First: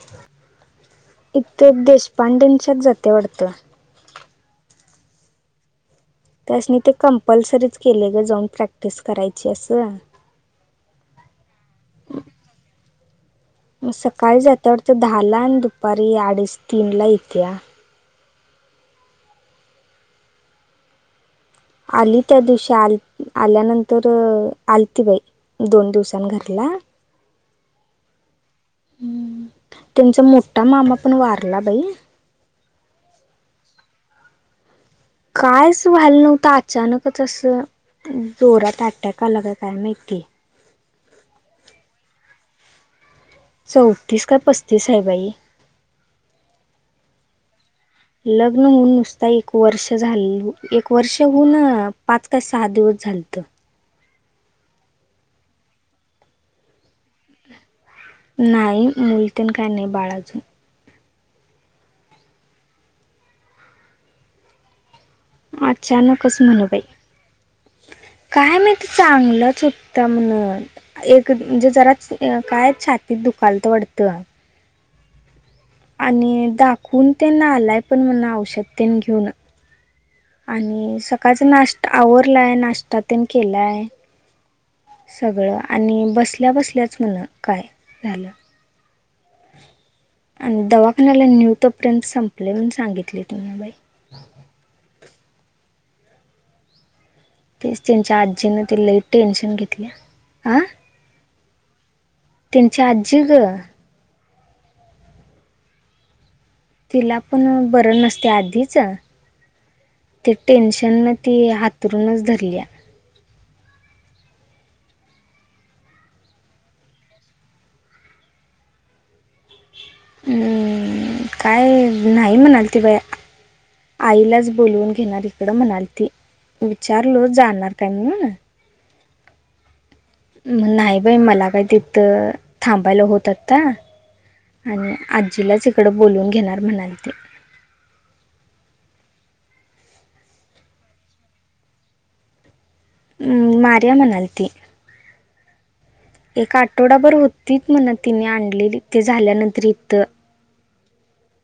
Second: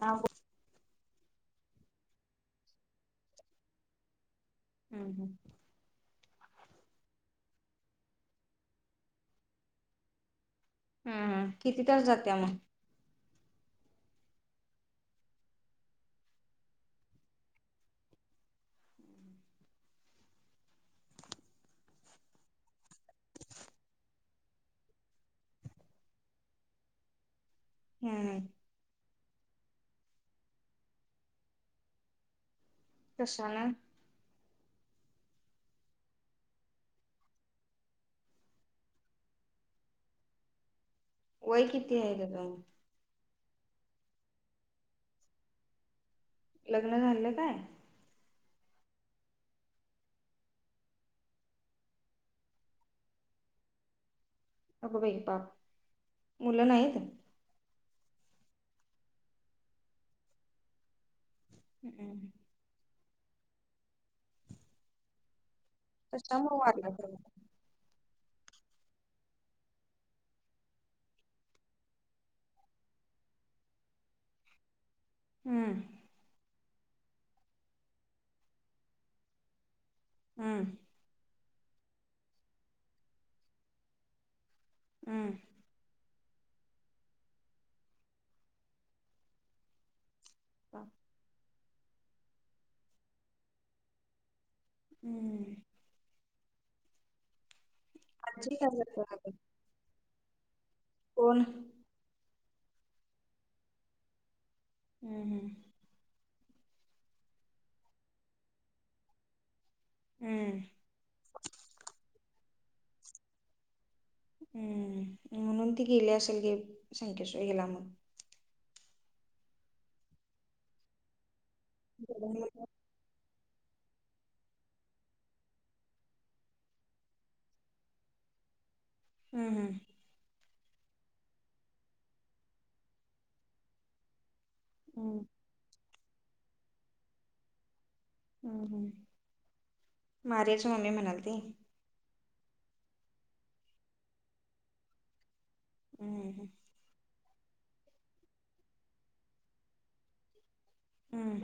हा बर इथे देशपांडेच्या जाते वाटतं हं हं त्यासनी ते कंम्पल्सरिच केलंय ग जाऊन प्रॅक्टिस करायची असं. हं हं किती तास जातीया मग? मग सकाळी जात्यावरती दहाला आणि दुपारी अडीच तीनला येतीया. आली त्या दिवशी आल आल्यानंतर आलती बाई. दोन दिवसांन घरला. हं हं हंम्म त्यांचा मोठा मामा पण वारला बई. कशानं? कायच व्हायला नव्हतं अचानकचसं जोरात अटॅक आला का काय माहिती. वय किती आहे ग बाई चौतीस काय पस्तीस आहे बाई. लग्न झालं काय. लग्न होऊन नुसता एक वर्ष झाल एक वर्ष होन पाच का सहा दिवस झालत. अगं बाई पाप, मुलं नाहीत. नाही मुल तेन काय नाही म्हणून बाळ अजून. उ हम्म अचानकच कशामुळे म्हण बाई वारला तो? काय माहिती चांगलच होता म्हण एक म्हणजे जराच काय छातीत दुखालतं वाटतं ह्म्म. आणि दाखवून तेन आलाय पण म्हण औषध तेन घेऊन हम्म आणि सकाळच नाश्टा आवरलाय नाश्टा तेन केलाय हम्म सगळं आणि बसल्या बसल्याच म्हण काय झालं आणि दवाखान्याला नेऊ तो पर्यंत संपले म्हणून सांगितले तुमी बाई हम्म तेच त्यांच्या आजी आजीनं काय ती लय करते टेन्शन घेतले हं कोण त्यांच्या आजी गं हम्म हम्म. तिला पण बरं नसते आधीच ते हम्म टेन्शन न ती हाथरूनच धरलीया हम्म हम्म म्हणून ती गेली असेल गे संखेश्वरीला म हम्म काय नाही हम्म म्हणाली ती बया आईलाच बोलवून घेणार इकडं म्हणाली होती विचारलो जाणार काय म्हणून हं हं नाही बई मला काय तिथं थांबायला होत आत्ता आणि हम्म आजीलाच इकडं बोलवून घेणार म्हणालती हम्म हम्म मग आर्याची मम्मी म्हणालती अं मार्या म्हणालती हम्म एका आठवडाभर होतीत म्हण त्यांनी आणलेलीत ते झाल्यानंतर इथं हम्म.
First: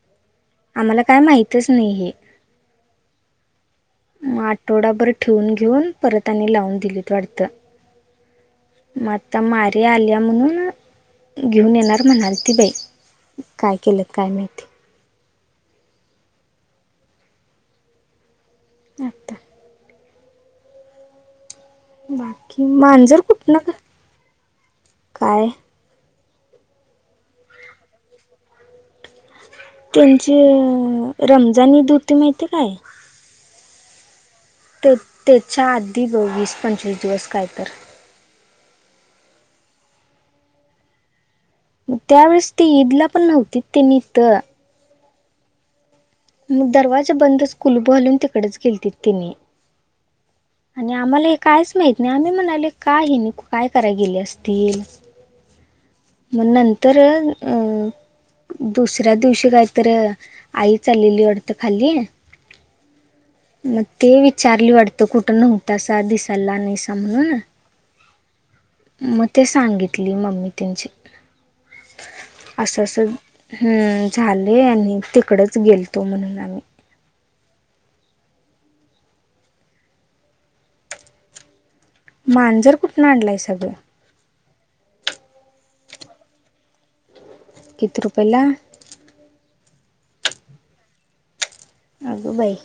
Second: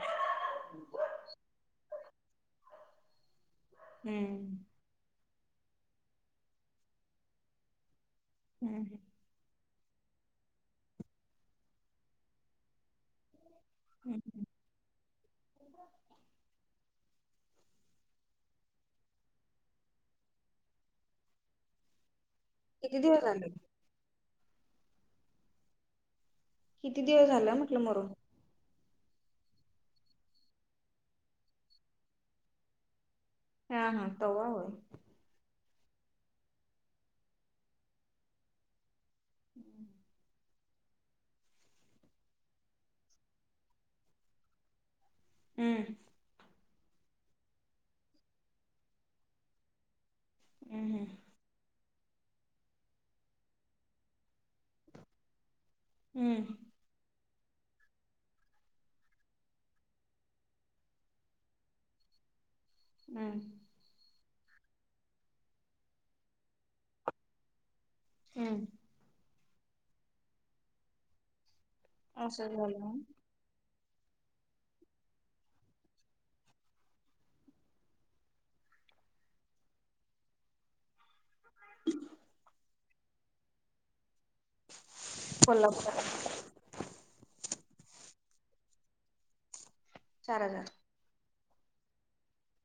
आम्हाला काय माहितच नाही हे म हम्म आठवडाभर ठेवून घेऊन परत आणून लावून दिलीत वाटतं हम्म. म आता मार्या आल्या म्हणून घेऊन येणार म्हणालती बाई काय केलत काय हम्म माहिती अत्ता बाकी किती मांजर दिवस झाले कुठन गं काय? किती दिवस झालं म्हटलं मरुन? त्यांची अ रमजान ईद होती माहितीये काय? आ हा तव्हा होय ते त्याच्या आधी गं वीस पंचवीस दिवस काय तर [inaudible] म त्यावेेळेस ती ईदला पण नव्हती त्यांनी इथं हम्म. मग दरवाजा बंदच कुलूप घालून तिकडच गेलतीत त्यांनी आणि हम्म आम्हाला हे काहिच माहीत नाही आम्ही म्हणालोय का हेनी काय कराय गेली असतील? म हम्म नंतर अ दुसऱ्या दिवशी काय तर आई चाललेली वाटतं खाली हं. म ते विचारली वाटत कुठंन होत अस दिवसाला आणि अस म्हणून हम्म म ते सांगितली मम्मी त्यांची असं असेल हम्म झाले आणि तिकडच गेलतो म्हणून आम्ही. ह [inaudible] मांजर कुठूनं आणलाय सगळं? कोल्हापुरात किती रुपयला? चार हजार अगं बाई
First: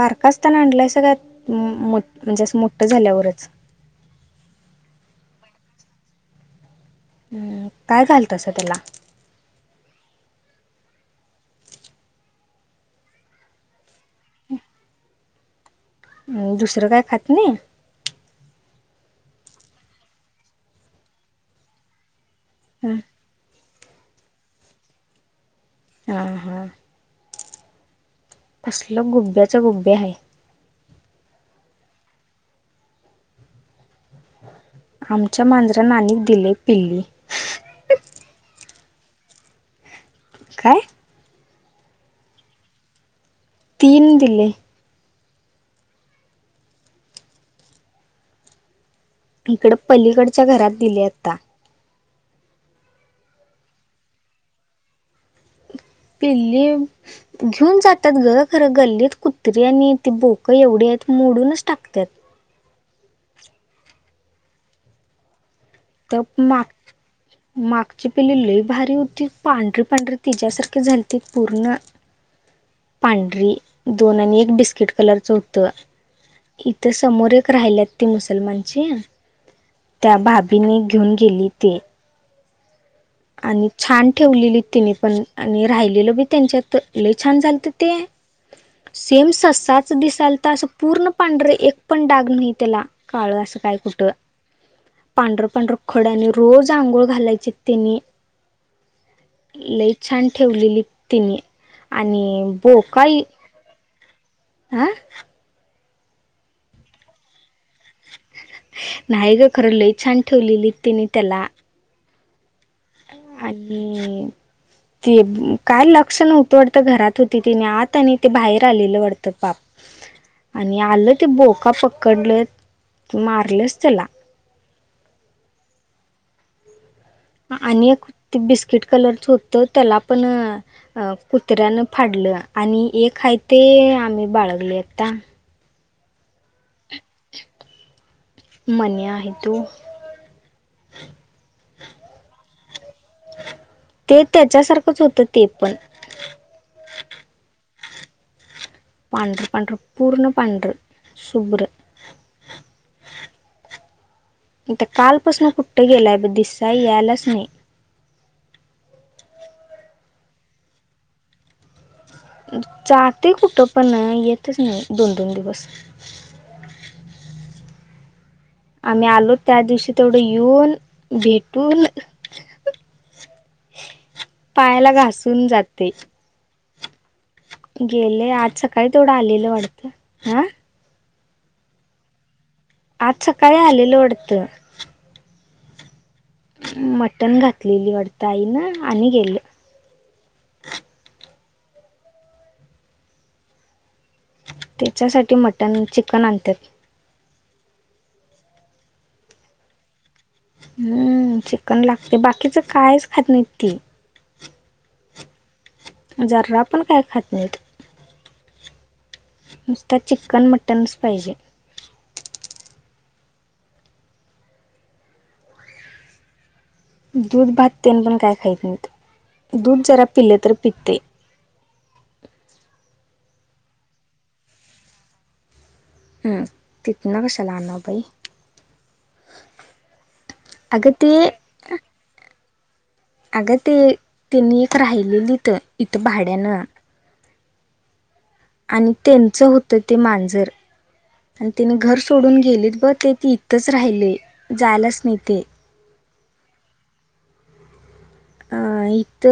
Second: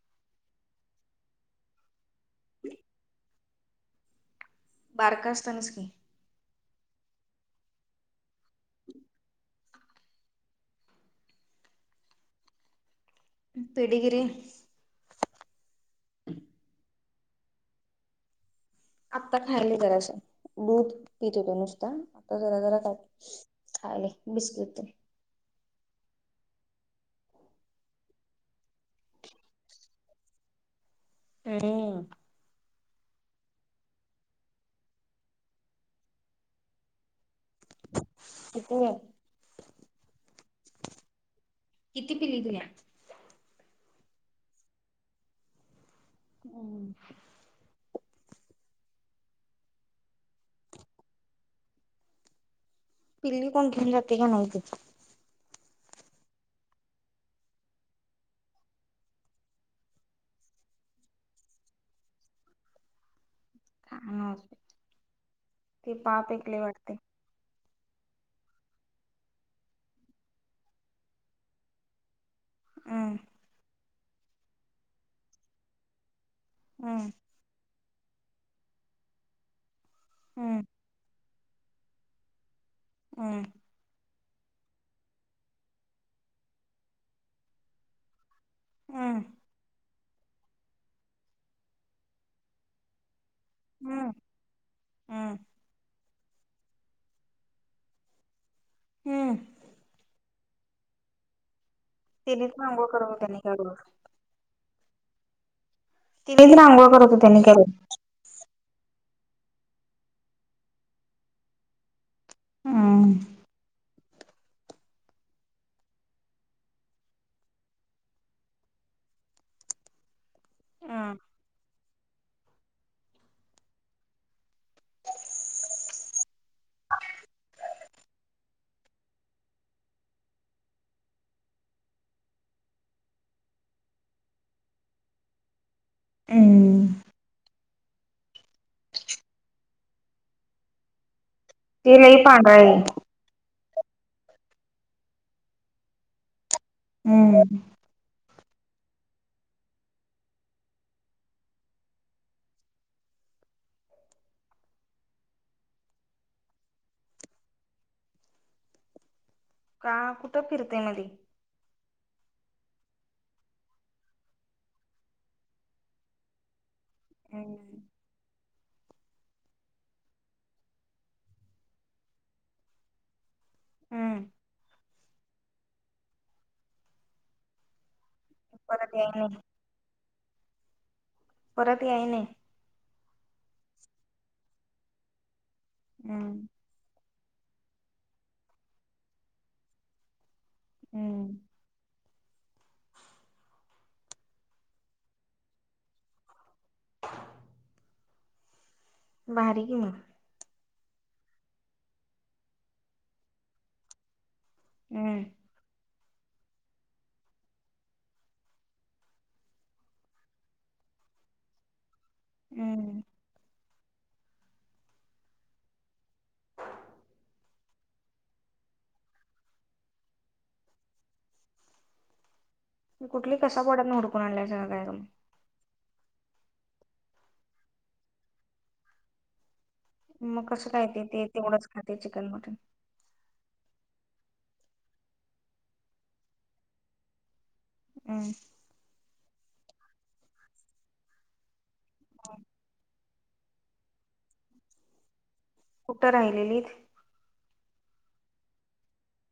बारकास्ताना आणलंय सगळत म मो म्हणजे असं मोठं झाल्यावरच. बारका असतानाच की. हम्म काय घालतं असं त्याला? पेडीगिरी हम्म दुसरं काय खात नाही? आत्ता खायली जरासा दूध पित होत नुसता आता जरा जरा काय खायले बिस्किट तर हा हा. तसलं गुब्याचा गुब्या आहे. [unintelligible] आमच्या मांजरा नाणी दिले पिल्ली. किती व्हय? काय किती पिल्ली दिल्या? तीन दिले. हम्म. तिकडे पलीकडच्या घरात दिले आता. पिल्ली कोण घेऊन जाते काय माहिते? पिल्ली घेऊन जातात खरं गल्लीत कुत्री आणि ती बोकं एवढी आहेत मोडूनच टाकत्यात. खानं असे तप वाटतंय माग मागची पिल्ली लई भारी होती पांढरी-पांढरी तिच्यासारखे झालीती पूर्ण हम्म पांढरी दोन आणि एक बिस्किट कलरचं होतं इथे हम्म समोर ए क राहिल्यात ती मुसलमानची त्या हम्म भाभीने घेऊन गेली ते. हम्म. आणि छान ठेवलेली तिने पण आणि राहिलेलं बी त्यांच्या त लई छान झालते ते. हम्म सेम सस्सा चं दिसालता असं पूर्ण पांढरे एक पण डाग नाही त्याला काळं असं काय हम्म कुठं हम्म पांढरं पांढरं खड्याने रोज आंघोळ घालायचे त्यांनी. हम्म. लई छान ठेवलेली तिने आणि तिनेच रांगोळ बोका ही [unintelligible] हां तिने म्हणे आंगोळ करतो त्यांनी मी काय. [unintelligible] नाही गं खरं लई छान ठेवलेली तिने त्याला. हम्म आलीय ती काय लक्ष नव्हतं वाटतं घरात होती तिने आत आणि ते बाहेर आलेलं वाटतं पाप आणि आलं ते बोका पकडलं मारलंच त्याला. आणि एक ते बिस्किट कलरचं होतं त्याला पण अ कुत्र्यानं फाडलं आणि एक हाय ते आम्ही बाळगले आता. हम्म मन्या आहे तो. ते लई [unintelligible] हाय. ते त्याच्यासारखंच होतं ते पण. हम्म. पांढरे पांढरे पूर्ण पांढरे शुभ्र. त कालपसनं कुठं गेलाय ब दिसा यायलाच नाही. का कुठं फिरतेय मध्ये? जाते कुठं पण येतच नाही दोन-दोन दिवस. मग नाय आम्ही आलो त्या दिवशी तेवढं येऊन भेटून हम्म पायाला घासून जाते. गेले आज सकाळी परत याय तेवढं नाही आलेलं वाटतं हा. परत याई नाही. आज सकाळी आलेलो वढतं? हम्म. मटण घातलेली वाढतं आई ना आणि गेले. हम्म. त्याच्यासाठी मटण चिकन आणत्यात. [inaudible] भारी कि मग. हम्म चिकन लागतं बाकीचं कायच खात नाही ती. हम्म जर्रा पण काय खात नाहीत. नुसतं चिकन मटनच पाहिजे. हम्म. दूध भाततेन पण काय खायत नाहीत दूध जरा पिले तर पिते. मी कुठली कसा पोडयातनं उकुडून आणल्याय. [unintelligible] हम्म तिथनं कशाला आणावं बाई. मग कसं काय ते ते तेवढंच खाते चिकन मटन. अगं ते त्यांनी एक राहिलेलीत इथं भाड्यानं. उम आणि त्यांच होतं ते मांजर आणि तिनी घर सोडून गेलीत ब ते ती तचं राहिले जायलाच न तेे. कुठं राहिलेलीत? अ इथ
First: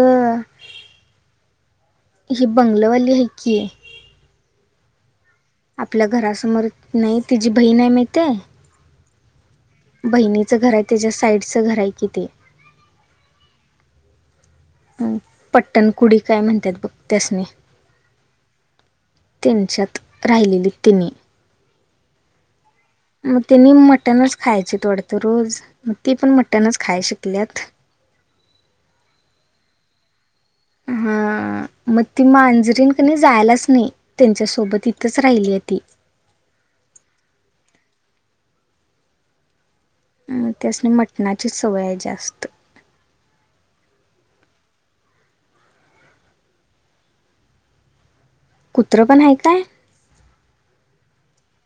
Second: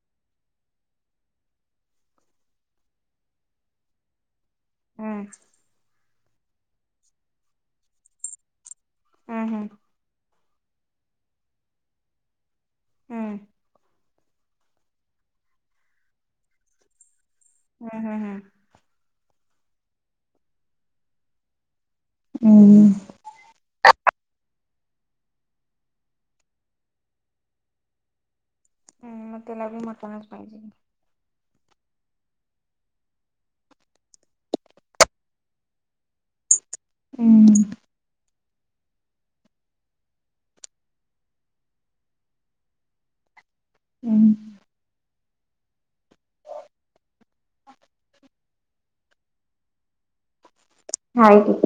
ही बंगलंवाली आहे की हम्म आपल्या घरासमोर नाही तिची बहीण नाही माहितेय? हम्म हम्म. बहिणीचं घर आहे त्याच्या साईडचं घर आहे कि ते. हम्म. हम्म पट्टणकुडी काय म्हणतात बघ त्यास नी हम्म हम्म हम्म. त्यांच्यात राहिलेली तिने. उम्म मग त्यांनी मटनच खायचे थोडत रोज मग ती पण मटनच खाय शिकल्यात. हम्म म त्याला बी मटणच पाहिजे. हा मग ती मांजरीन क नी जायलाच नाही. त्यांच्यासोबत इथंच राहिली आहे ती. हम्म. हा त्यास्नी मटणाचीच सवय हाय जास्त. हम्म. [unintelligible] कुत्रं पण हाय काय? हाय की.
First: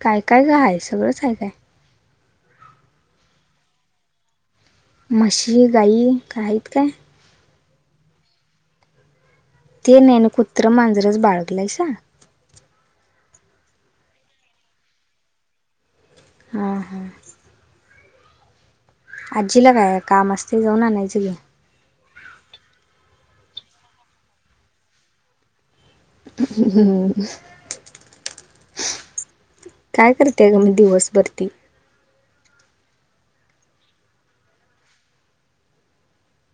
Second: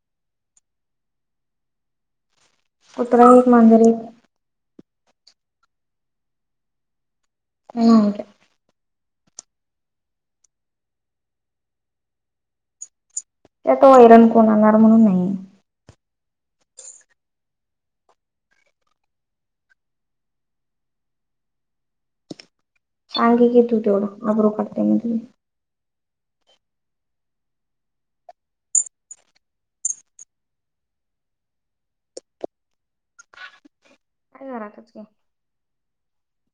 काय काय गं आहे सगळंच आहे हाय. कुत्र एक मांजर एक म्हशी, गाई का आहेत काय? [unintelligible] ते ज्ञान कुत्रं मांजरचं बाळगल्याल्या सा त्या तो ऐरण कोण आणणार म्हणून नाही. हा हा. आजीला काय काम असतयं जाऊन आणायचं की. सांग ये की तू तेवढं आब्रू काढतिया मग लई. अ हं हं हम्म काय करतिया ग मग दिवसभर ती. काय घरातच कि.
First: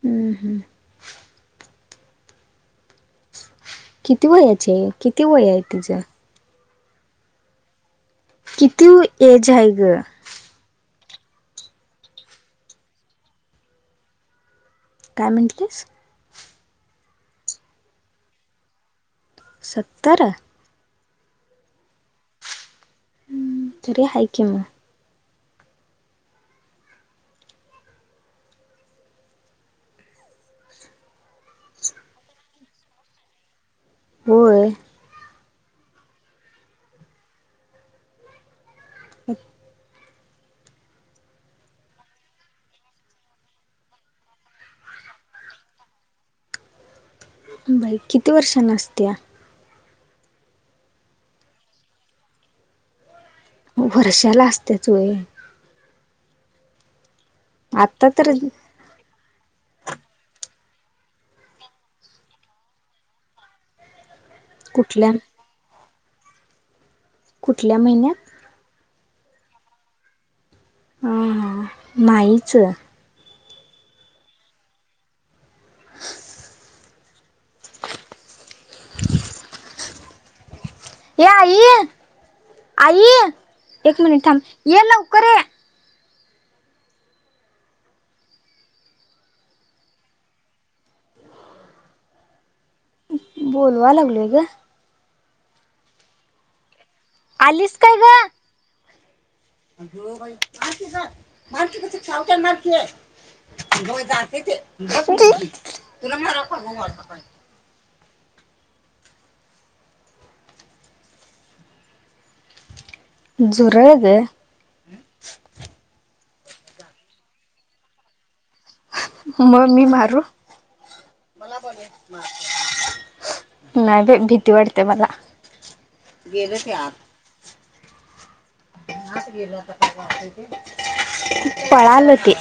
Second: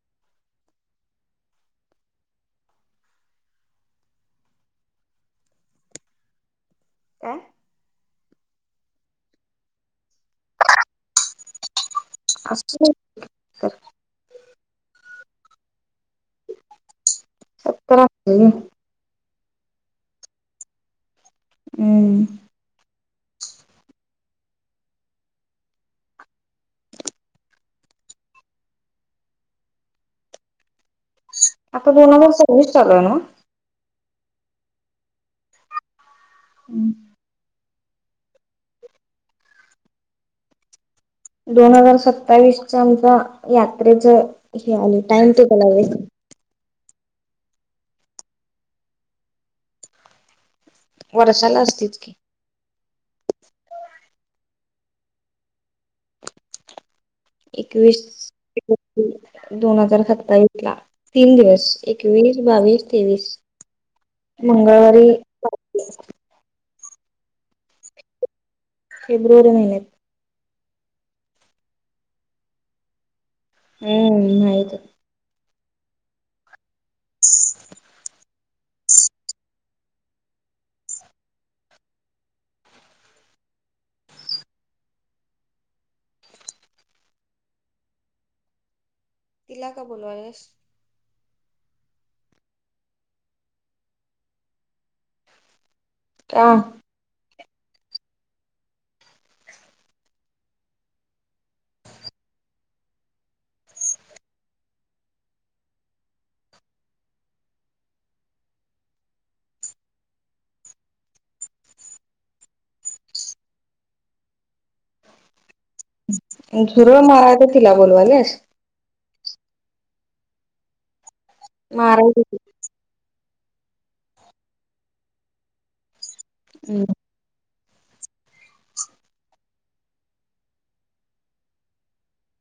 हम्म हम्म. किती वयाचीय किती वय आहे तिझं? काय? किती व एज हाय गं? असल एक सत्तर. काय म्हटलीस? सत्तर असल म्हटलं. सत्तर. हम्म. हम तरी हाय की म आता दोन हजार सव्वीस चालूय नव्हं. होय. हम्म. आत दोन हजार सत्तावीसचं आमचं यात्रेच हे आलयं टाइम टेबल आलयं. बाई किती वर्षांनं असतिया? वर्षाला असतिच की. वर्षाला असतियाच वय. एकवीस आता तर [unintelligible] दोन हजार सत्तावीेसला. तीन दिवस एकवीस बावीस तेवीस मंगळवारी कुठल्या कुठल्या महिन्यात? फेब्रुवारी महिन्यात. हा हा माहीच. हम्म माहिचं. [inaudible] [inaudible] ये आई आई एक मिनिट थांब ये लवकर ये. तिला का बोलवायलियास? बोलवाय लागलोय ग. का? आलीस काय ग? अग बाई मार कि ग मार कि ते साळू त्यानं मार कि. अग बाई जातय ते धा गेली ती तुला मारव पाहिला झुरळ गं. झुरळ माराय काय तिला बोलवाल्यास? मग मी मारू? मारायची नाही बाई भीती वाटत्या मला. गेलं ते की. आत. पळालं ते.